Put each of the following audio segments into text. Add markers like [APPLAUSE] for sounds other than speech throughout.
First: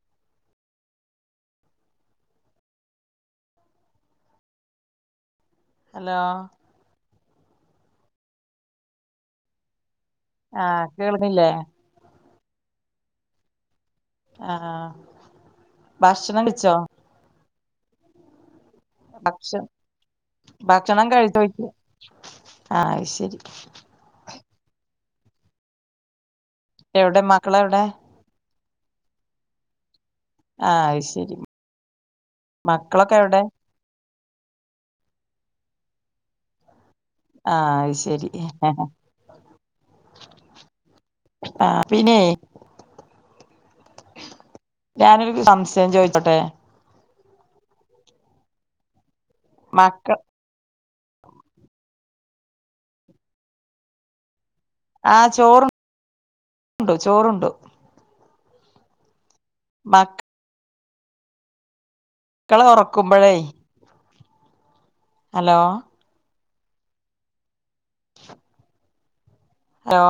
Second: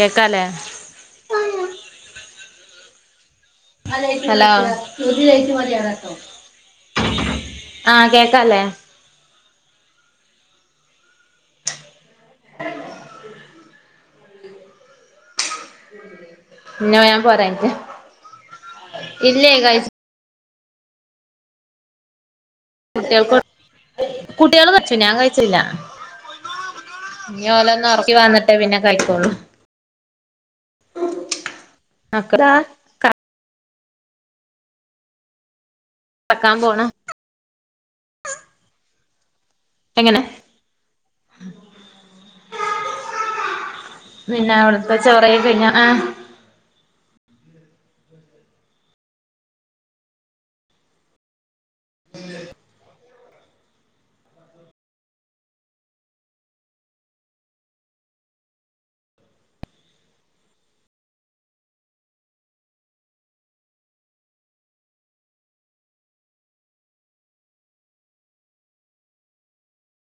കേകാലെ hello hello ആഹ കേക്കല്ലേ ആഹ് കേൾക്കല്ലെ [UNINTELLIGIBLE] ആഹ ഭക്ഷണം വെച്ചോ [UNINTELLIGIBLE] ഞാൻ പോരായിട്ട ഭക്ഷണം ഭക്ഷണം കഴിച്ചോക കുട്ടികൾക്ക് കുട്ടിയാൾ കഴിച്ചു ഞാൻ കഴിച്ചില്ല എവിടെ മക്കളെവിടെ ഇഞ്ഞോലൊന്നു ഉറക്കി വന്നിട്ടേ പിന്നെ കഴികൊള്ളു ആ അത് ശരി മക്കളാ മക്കളൊക്കെ എവിടെ തക്കാൻ പോണ ആഹ അത് ശരി ആ ആ എങ്ങനെ ആ് പിന്നെ പിന്നെ അവിടുത്തെ ചോറെ ഞാനൊരു കഴിഞ്ഞ ആ [UNINTELLIGIBLE] മാക്കൾ ഉം ആഹ ചോറു ണ്ടു ചോറുണ്ടു ബാക്ക ക്കളെ ഉറക്കുമ്പഴേ ഹലോ ഹലോ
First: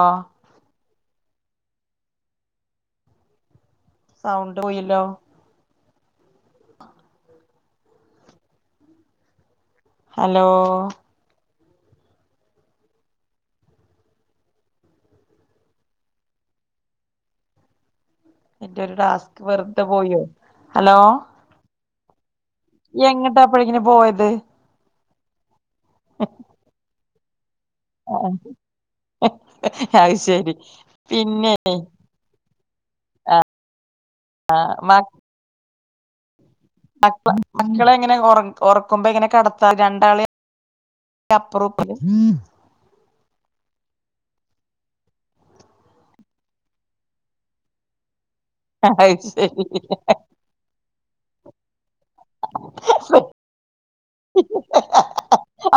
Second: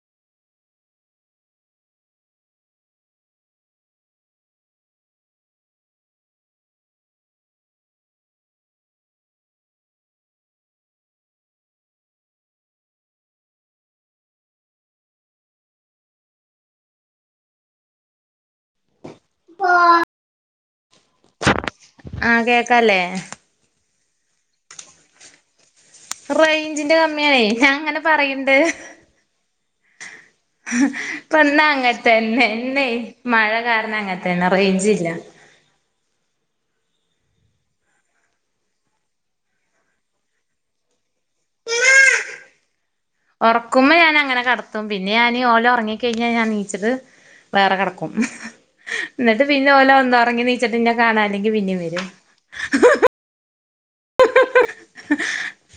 സൗണ്ട് പോയില്ലോ ഹലോ എന്റെ ഒരു ടാസ്ക് വെറുതെ പോയോ ഹലോ ആഹ് കേൾക്കാ എങ്ങിട്ടാ അപ്പോഴേക്ന് പോയത് റൈഞ്ചിന്റെ കമ്മിയാണെ ഞാൻ ഇങ്ങനെ [UNINTELLIGIBLE] ആ അത് ശരി ഇപ്പം പിന്നെ ന്നഅങ്ങത്തന്നെ ഇന്ന് മഴ കാരണം അങ്ങത്തന്നെ തന്നെ റേഞ്ച്ല്ല മക്ക ളെ മക്കളെ എങ്ങനെ ഉറാ ഉറക്കുമ്പോ എങ്ങനെ കടത്താ രണ്ടാളീം അപ്പറം ഇപ്പറും [UNINTELLIGIBLE] ഉറക്കുമ്പോ ഞാഞങ്ങനെ കടത്തും പിന്നെ ഞാന് ഓല് ഉറങ്ങിക്കഴിഞ്ഞാൽ ഞാൻ നീച്ചത് വേറെ കെടക്കും അത് ന്നിട്ട് ശരി പിന്നെ ഓല് ഒന്നും ഉറങ്ങി നീച്ചിട്ട് ന്നെ കാണാനില്ലെങ്കി പിന്നെ വരും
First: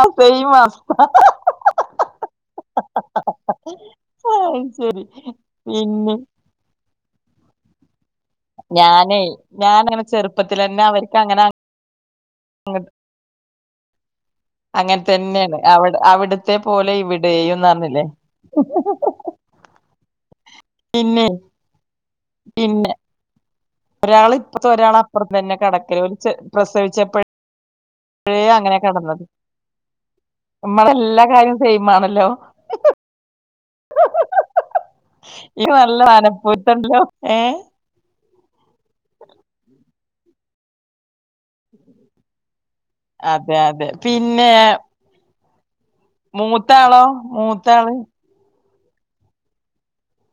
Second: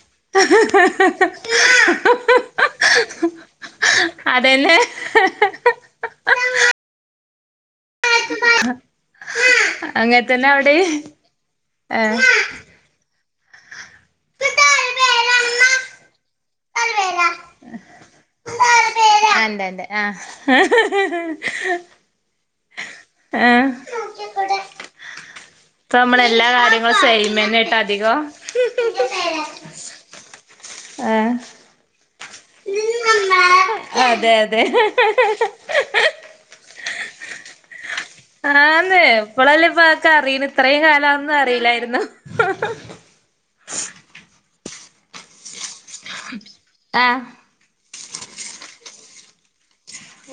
ആ സെയിം അവസ്ഥ. [UNINTELLIGIBLE] അതന്നെ ഇമ്മേ ഞാനേ ഞാനങ്ങനെ അങ്ങനെ ചെറുപ്പത്തിൽ അവിടിം തന്നെ അവർക്ക് അങ്ങനെ ഏഹ് അങ്ങനെ ആഹ് തന്നെയാണ് അവി അവിടത്തെ പോലെ ഇവിടെയും എന്ന് പറഞ്ഞില്ലേ ഉ [UNINTELLIGIBLE] അന്തണ്ട് ആഹ പിന്നെ പിന്നെ യെ ഒരാള് ഇപ്പറത്ത് ഒരാള് അപ്പുറത്ത് തന്നെ ഇപ്പ കടക്കല് ഓല് നമ്മൾ ചെ എല്ലാ കാര്യങ്ങളും പ്രസവിച്ചപ്പഴേ സൈൽമാൻ ആയിട്ട് [UNINTELLIGIBLE] നമ്മടെ എല്ലാ കാര്യം സൈമാണല്ലോ അതെ അതെ പലപ്പോയും [UNINTELLIGIBLE] ഏ ആന്ന് ഇപ്പളല്ലേ ഇപ്പക്കെ അറിയണത് ഇത്രയും കാലന്നും അറിയില്ലായിരുന്നു. അതെ അതെ പിന്നെ മൂത്താളോ ആഹ് മൂത്താള്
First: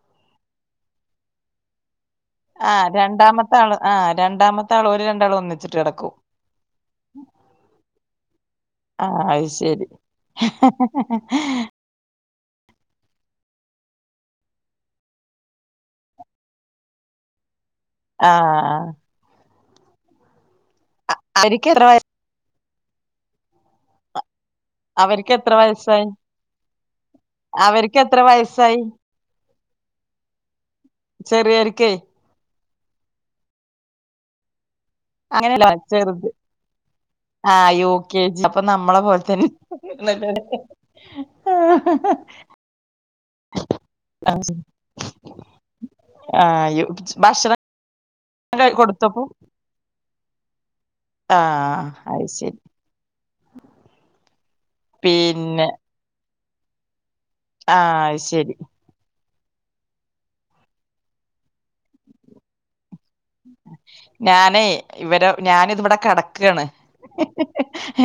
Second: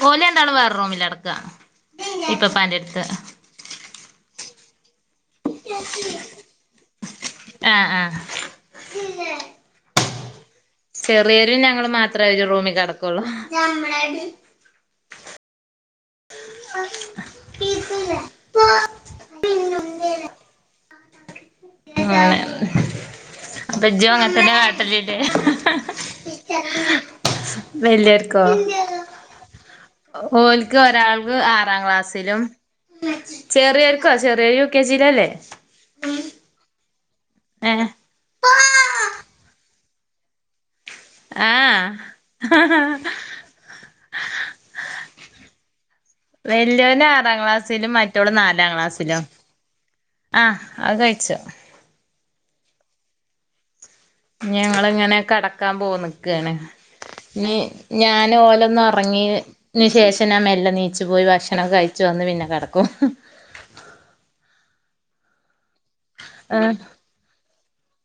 ഓലുരണ്ടാളും വേറെ റൂമിൽ കിടക്ക ആ രണ്ടാമത്തെ ആൾ ആ രണ്ടാമത്തെ ആൾ ഒരു രണ്ടാളും ഒന്നി ച്ചിടക്കും ആഹ് ആഹ് ആ അത് ശരി ചെറിയ രും ഞങ്ങളും മാത്ര ഈ റൂമിൽ കിടക്കുള്ളു ആഹ [INAUDIBLE] ആഹ് അ [UNINTELLIGIBLE] [UNINTELLIGIBLE] അപ്പെ ഇജ്ജ് അങ്ങൾ തന്നെ അവർക്ക് [UNINTELLIGIBLE] എത്ര വയസ്സായി അവർക്ക് എത്ര വല്യർക്കേ വയസ്സായി ഓൽക്ക് ഒരാൾക്ക് ആറാം ചെറിയവർക്കേ ക്ലാസ്സിലും ചെറിയോര്ക്കോ ചെറിയൊ കെ ജി ലല്ലെ? അങ്ങനെയല്ല ചെറുത് ആ യു കെ ജി അപ്പോ നമ്മളെ പോലെ തന്നെ ലെ ആഹ് [UNINTELLIGIBLE] ആ യു- വല്യാന്ആറാം ഭക്ഷണം ക്ലാസ്സിലും മറ്റോൾ നാലാം കഴി- കൊടുത്തപ്പോ ക്ലാസ്സിലും അ അത് കഴി ആഹ അത് ശരി ഞങ്ങളങ്ങനെ പിന്നെ കടക്കാൻ പോ നിക്കാണ് ഞ് ആ അത് ഞാന് ശരി ഓലോന്ന് ഒറങ്ങി അയ്ന്ശേഷം ഞാന് മെല്ലെ നീച്ചു പോയി ഭക്ഷണം കഴിച്ചു വന്ന് പിന്നെ കിടക്കും. ഞാനെ ഇവരോ ഞാന് ഇത് ഇവിടെ കിടക്കാണ് ആഹ്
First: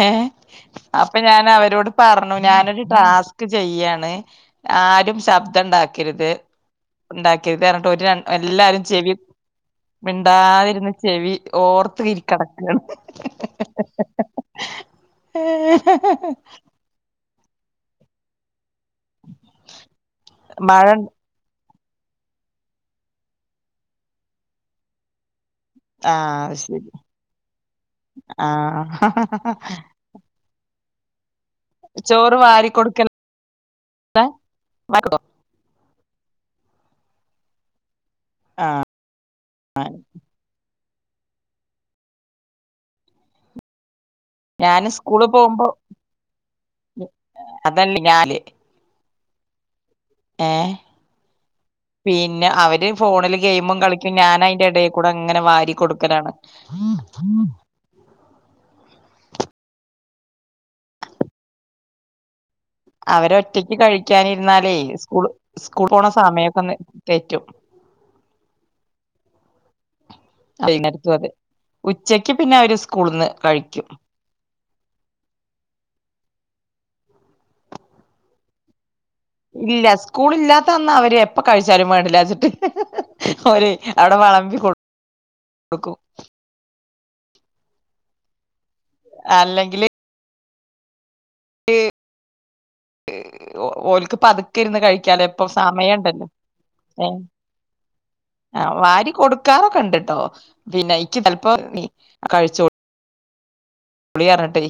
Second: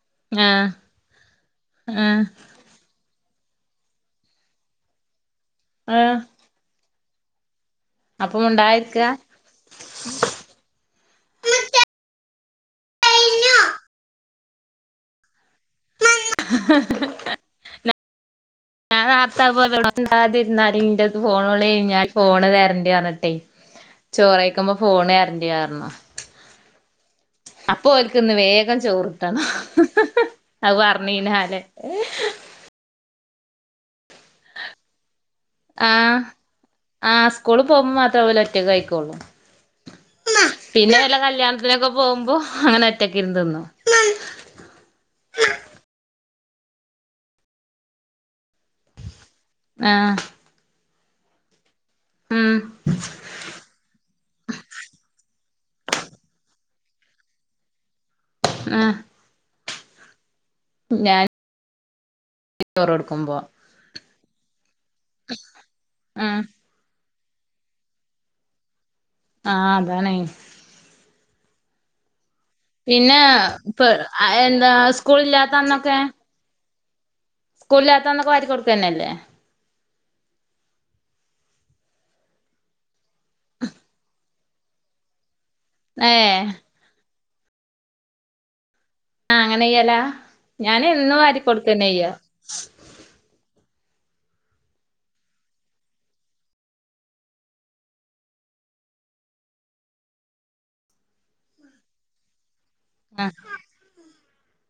ഏ ആഹ് അപ്പോ ഞാൻ അവരോട് ആഹ് പറഞ്ഞു ഞാനൊരു ടാസ്ക് ചെയ്യാണ് ആരും ശബ്ദം ആഹ് ഉണ്ടാക്കരുത് ഉണ്ടാക്കരത് പറഞ്ഞ്ട്ട് ഓര് രണ് അപ്പൊ എല്ലാരും മുണ്ടാതിരിക്ക ചെവി മിണ്ടാതിരുന്ന് ചെവി ഓർത്ത് കിടക്കാണ്. [INAUDIBLE] [UNINTELLIGIBLE] മഴ ഫോൺ ളി കഴിഞ്ഞാൽ ഫോണ്തര്ണ്ട് പറഞ്ഞിട്ട്, ചോറഴിക്കുമ്പോൾ ഫോണ് തര്ണ്ട് പറഞ്ഞു ആഹ് അത് ശരി അപ്പോ ഓർക്ക് ഇന്ന് വേഗം ആഹ് ചോറിട്ടണം അത് പറഞ്ഞീനാലേ ചോറ് വാരികെടുക്കൽ [UNINTELLIGIBLE] ആ ആ സ്കൂളിൽ പോകുമ്പോ മാത്ര ഇവൽ ഒറ്റക്ക് ആ കഴക്കോള്ളൂ പിന്നെ വല്ല കല്യാണത്തിനൊക്കെ പോകുമ്പോ അങ്ങനെ ഒറ്റക്കെ ഇരുന്ന് തിന്നും ഞാന് സ്കൂള് പോകുമ്പോ അതല്ലേ ഞാന് ആ ഏഹ് പിന്നെ ഉം അവര് ഫോണില് ഗെയിമും കളിക്കും ഞാൻ അയിൻ്റെ ഇടയിൽക്കൂടെ അങ്ങനെ വാരി കൊടുക്കലാണ്. [INAUDIBLE] ആ ഞാൻ ചോറ് അവര കൊടുക്കുമ്പോ ഒറ്റക്ക് കഴിക്കാനിരുന്നാലേ സ്കൂൾ സ്കൂൾ പോണ ഉം സമയമൊക്കെ തെറ്റും ആ അതാണ് [UNINTELLIGIBLE] ഉച്ചക്ക് പിന്നെ അവര് സ്കൂളെന്ന് കഴിക്കും ആ എന്താ സ്കൂളില്ലാത്ത അന്നൊക്കെ സ്കൂളില്ലാത്തന്നൊക്കെ വാരികൊടുക്ക തന്നെയല്ലേ ഇല്ല സ്കൂളില്ലാത്ത അന്ന് അവര് എപ്പ കഴിച്ചാലും വേണ്ടില്ലാച്ചിട്ട് അവര് അവിടെ വിളമ്പി കൊടു ഏഹ്... ! ആ അല്ലെങ്കില് അങ്ങനെയ്യെലാ ഞാൻ എന്നും വാരികൊടുക്കന്നെ ചെയ്യാ ഓൽക്ക് പതുക്കെ ഇരുന്ന്- കഴിക്കാലോ ഇപ്പം സമയം ഉണ്ടല്ലോ. ഏ ആ വാരി കൊടുക്കാറൊക്കെ ഉണ്ട്ട്ടോ പിന്നെ ജ്ജ് ചിലപ്പോ കഴിച്ചോ ആ പുളിയാ റിനിട്ടേ.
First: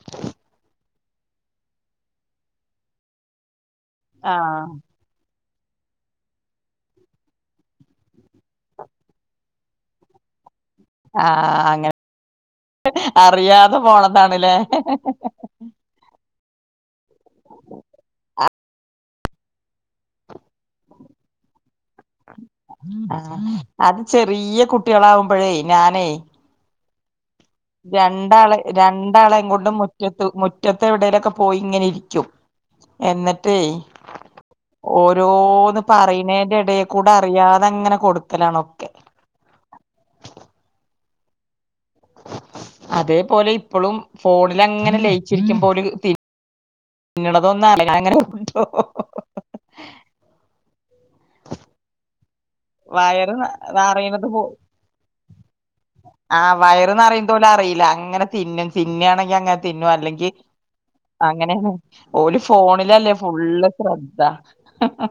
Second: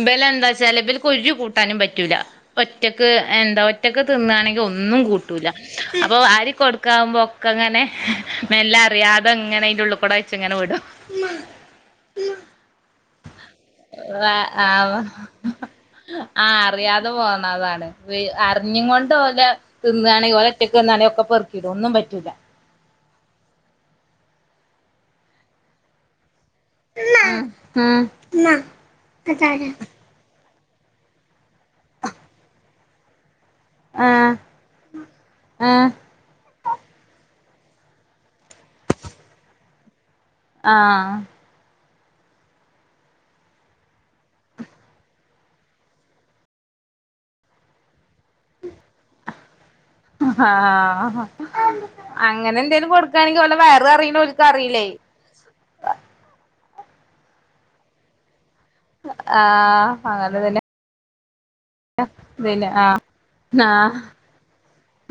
ഇബല് എന്താ വച്ചാല്, ഇബല്ക്ക് ഒരു കൂട്ടാനും പറ്റൂല ഒറ്റക്ക് എന്താ.. ! ഒറ്റക്ക് തിന്നാണെങ്കിൽ ആഹ് ഒന്നും കൂ- കിട്ടൂല അപ്പൊവാരി കൊടുക്കാമ്പോക്കങ്ങനെ മെല്ലെ അറിയാതെ ഇങ്ങനെ അതിന്റെള്ളികൂടെ ജ് എങ്ങനെ വിടോ ആഹാ അങ്ങനെ അറിയാതെ പോണതാണ്ല്ലേ. ആഹാ അറിയാതെ പോന്നതാണ്. അറിഞ്ഞും കൊണ്ട് ഓല്- തിന്നാണെങ്കി ഓല് ഒറ്റക്ക് വന്നാണെ ഒക്കെ പെറുക്കി ഇടും ഒന്നും പറ്റൂല്ല അത് ചെറിയ കുട്ടികളാവുമ്പഴേ ഞാനേ [INAUDIBLE] രണ്ടാളെ ഉം രണ്ടാളെയും കൊണ്ടും ആഹ് മുറ്റത്ത് മുറ്റത്തെവിടെലുമൊക്കെ പോയി ഇങ്ങനെയിരിക്കും എന്നിട്ടേ ആഹ് ഓരോന്നുപറയും അതിന്റെ ഇടെകൂടെ അറിയാതെ, അങ്ങനെ കൊടുക്കലാണൊക്കെ. ആ അതേപോലെ ഇപ്പോളും ഫോണിൽ അങ്ങനെ ലയിച്ചിരിക്കും പോലും. നിങ്ങളെതോന്ന് ഒന്ന് [UNINTELLIGIBLE] ആ ഹാ ഹ അങ്ങനെ എന്തേലും വയറ് കൊടുക്കുകയാണെങ്കിൽ ഓലെ വയറ് നിറയുന്നെ ഓൽക്ക് അറിയില്ലേ ആഹാ വയറ് നിറയുന്ന പോലും- അറിയില്ല അങ്ങനെ തിന്നും, തിന്നയാണെങ്കി അങ്ങനെ തിന്നും. ആഹ് അല്ലെങ്കിൽ അങ്ങനെ തന്നെ അങ്ങനെയാണ് ഓല് പിന്നെ ആഹ് ഫോണിലല്ലേ ഫുള്ള് ശ്രദ്ധ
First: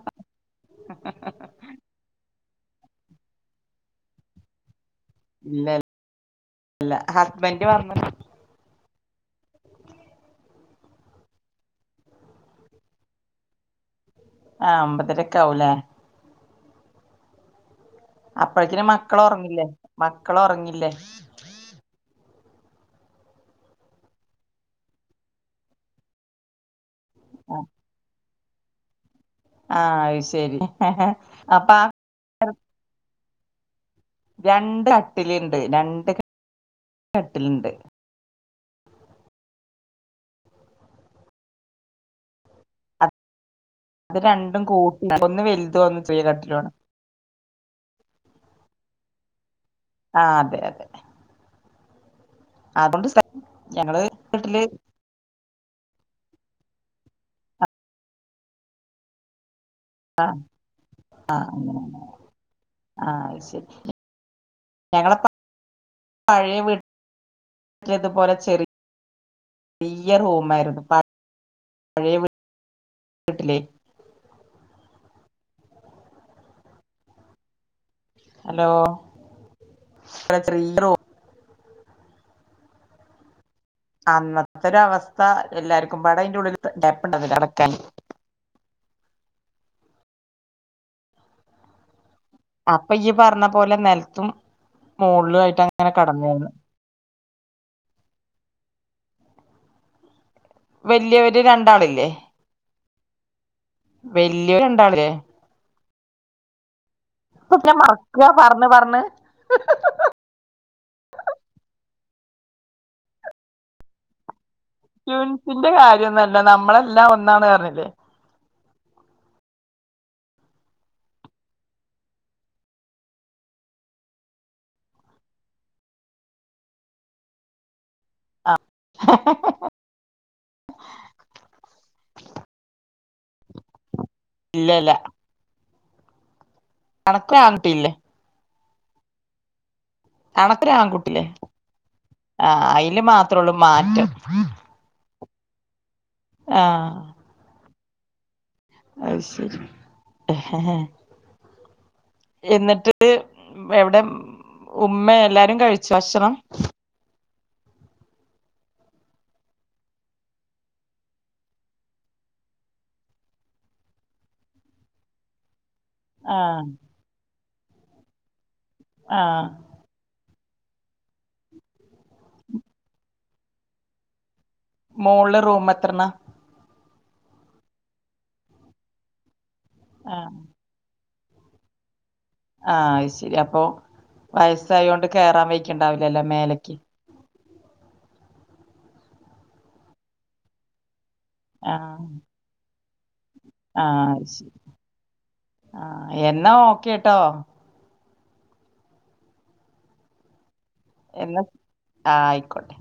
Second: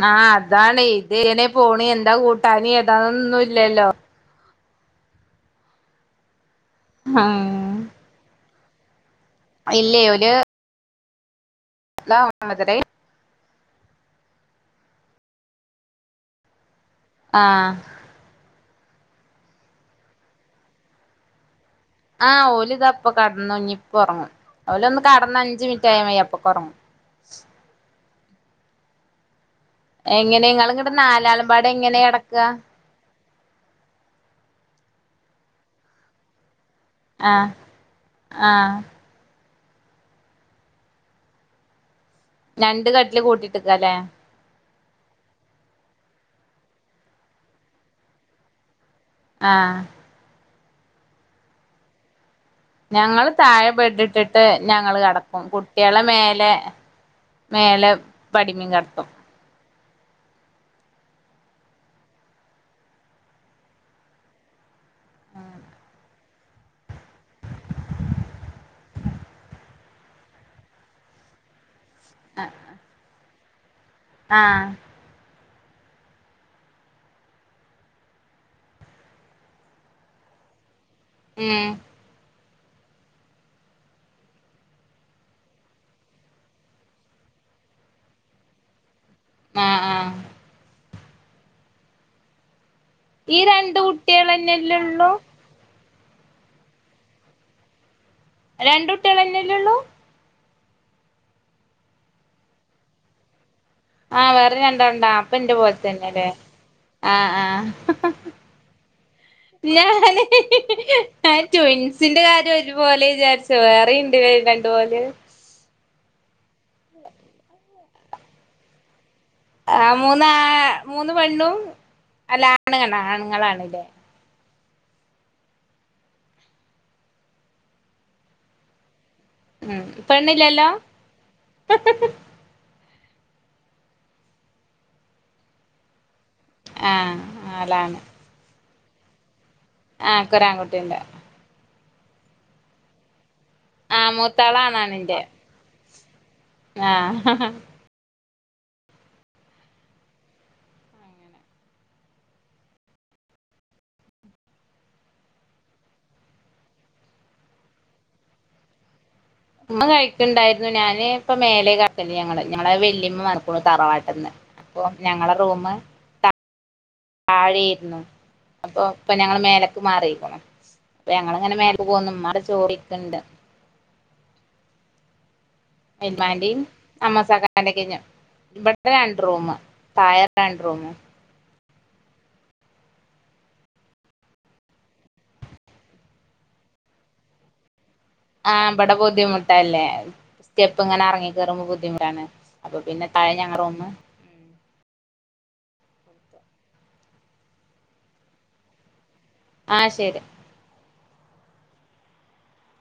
ആഹാ അതാണേ ഇതെങ്ങനെ- പോണെ എന്താ കൂട്ടാന്, ഏതാന്നൊന്നും ഇല്ലല്ലോ! ഇല്ലല്ല ഉം ഹസ്ബൻഡ് വന്നോ? ഇല്ലേ ഓല് [UNINTELLIGIBLE] ആ ഒമ്പതരയൊക്കെ ആവുല്ലേ ആ അപ്പഴക്കിനും മക്കള് ഉറങ്ങില്ലേ? മക്കള് ഉറങ്ങില്ലേ? ആ ഓലിത് അപ്പൊ കിടന്നൊങ്ങി ഇപ്പ ഒറങ്ങും ഓല് ഒന്ന് കെടന്ന് അഞ്ചുമിനിറ്റായ മയി അപ്പൊക്കൊറങ്ങും ആഹാ.. ! അത് എങ്ങനെ ശരി നിങ്ങള് ഇങ്ങട്, നാലാളുമ്പാട് അപ്പൊ ആ എങ്ങനെയാ കിടക്കുക? രണ്ട് അട്ടിലുണ്ട് രണ്ട് ക ആഹാ ആഹാ... ! രണ്ട് കട്ടില് കൂട്ടിട്ട്ക്ക്ക്കാലെ. അത് രണ്ടും കൂട്ടണ്ട ഒന്നുവലുതും ഒന്നു ചെറിയ കട്ടിലുമാണ് ആ ആഹാ അതെ അതെ.. ! ഞങ്ങള് താഴെ ഞങ്ങള് ബെഡ്ഇട്ടിട്ട് വീട്ടില് ഞങ്ങള് കിടക്കും കുട് കുട്ടികളേ മേലെ മേലെ പടിമിക്കെടത്തും ആം ആം ആ അയ്സെരി ഞങ്ങളൊക്കെ പഴേ വീട്ടി ഇതുപോലെ ചെറി ചെിയ റൂം ആയിരുന്നു പ പഴയ വീട്ട് ലെ ആഹ ഹലോ എെററോ [UNINTELLIGIBLE] ഹേ അന്നത്തെ ഒരു അവസ്ഥ എല്ലാർക്കുംപാടെ അയ്ന്റെ ഉള്ളിൽ കേപ്പ്ണ്ടായ്രന്നില്ലഅടക്കൻ ആഹ ആഹ അപ്പൊ ഇയ്യ് ഈ പറഞ്ഞ പോലെ രണ്ട് നെലത്തും കുട്ടികളന്നെല്ലേ ഉള്ളൂ മോളിലും ആയിട്ട് അങ്ങനെ കടനീനെ രണ്ട്കുട്ടികളന്നെല്ലേ ഉള്ളൂ. വലിയവര് രണ്ടാളില്ലേ ആഹ് വേറെ വല്ല്യോര് രണ്ടാള് ഉണ്ടാ രണ്ടാളില്ലേ അപ്പ എന്റെ പോലത്തന്നെല്ലേ. അ കുട്ടിനെമറക്ക പറഞ്ഞ്പറഞ്ഞു - ഞാനേ [UNINTELLIGIBLE] ആ ട്വിൻസിന്റെ കാര്യം ഒരുപോലെ വിചാരിച്ച വേറെ ഇണ്ട് രണ്ട്പോലെ ന്റെ കാര്യംന്നല്ല നമ്മളെല്ലാം ഒന്നാണ് പറഞ്ഞില്ലേ? ആ മൂന്ന് മൂന്ന് പെണ്ണും അല്ല ആണുങ്ങ ആണുങ്ങളണല്ലേ ആ [UNINTELLIGIBLE] ഉ പെണ്ണില്ലല്ലോ? ഹി ഹേ ഹേ ഇല്ലല്ല ആ അനക്കൊരു ആൺകുട്ടിയില്ലേ ആലെണ് അണക്ക് ഒരു എനിക്കൊരാൺകുട്ടിയുണ്ട് ആൺകുട്ടിലേ ആഹ അതിൽ മാത്രേ ഉള്ളൂ മാറ്റം ആണാണ എന്റെ ആഹ് ആഹ ഹ ആഹ് അയ് ശരി ഹേ ഹേ എന്നിട്ട് എവിടെ ഉമ്മ എല്ലാരും കഴിചോ ഭക്ഷണം ഉമ്മ കഴിക്കുണ്ടായിരുന്നു ഞാന് ഇപ്പ മേലെ കക്കല്ലേ ഞങ്ങള് ഞങ്ങളെ വല്യമ്മ മറക്കുന്നു തറവാട്ടന്ന് അപ്പ ഞങ്ങള റൂം ആഹ താഴെയിരുന്നു അപ്പൊ ഇപ്പൊ ഞങ്ങൾ ആഹ് മേലക്ക് മാറിക്ണാഅപ്പോ ഞങ്ങിങ്ങനെ മേലെ ക്ക് പോന്നു ഇമ്മടെ ചേർന്നിരിക്ട മോള് റൂമത്ത് ഇന്മാന്റെയും അമ്മോസക്കാക്കന്റെ കയ്ഞ്ഞു ഇവിടത്തെ രണ്ട് റൂം ആ താഴേത്ത രണ്ട്റൂമും ആഹ അത് ശരി അപ്പൊ വയസ്സായോണ്ട് കേയറാൻ വയിക്കണ്ടാവില്ലല്ലോ മേലക്ക്. ആഹ ഇവിടെ ബുദ്ധിമുട്ടല്ലേ സ്റ്റെപ്പ ഇങ്ങനെ എറങ്ങി കേയറുമ്പോ ബുദ്ധിമുട്ടാണ് അപ്പൊ പിന്നെ തഴഞ്ഞ ആഹ ശരി ആഹ എന്നാ ഒക്കെട്ടോ ആഹ ശരി എല്ലാ ആഹ ആയിക്കോട്ടെ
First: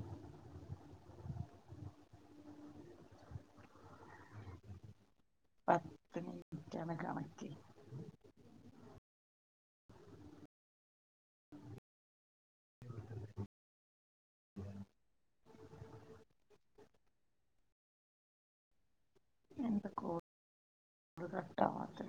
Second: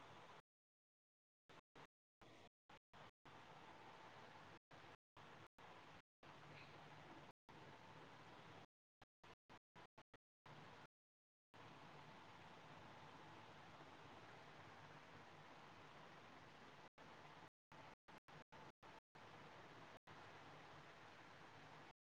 പത്ത് മിനിറ്റാണ് കണക്ക് എന്തൊകോൾ കട്ടാവാത്തെ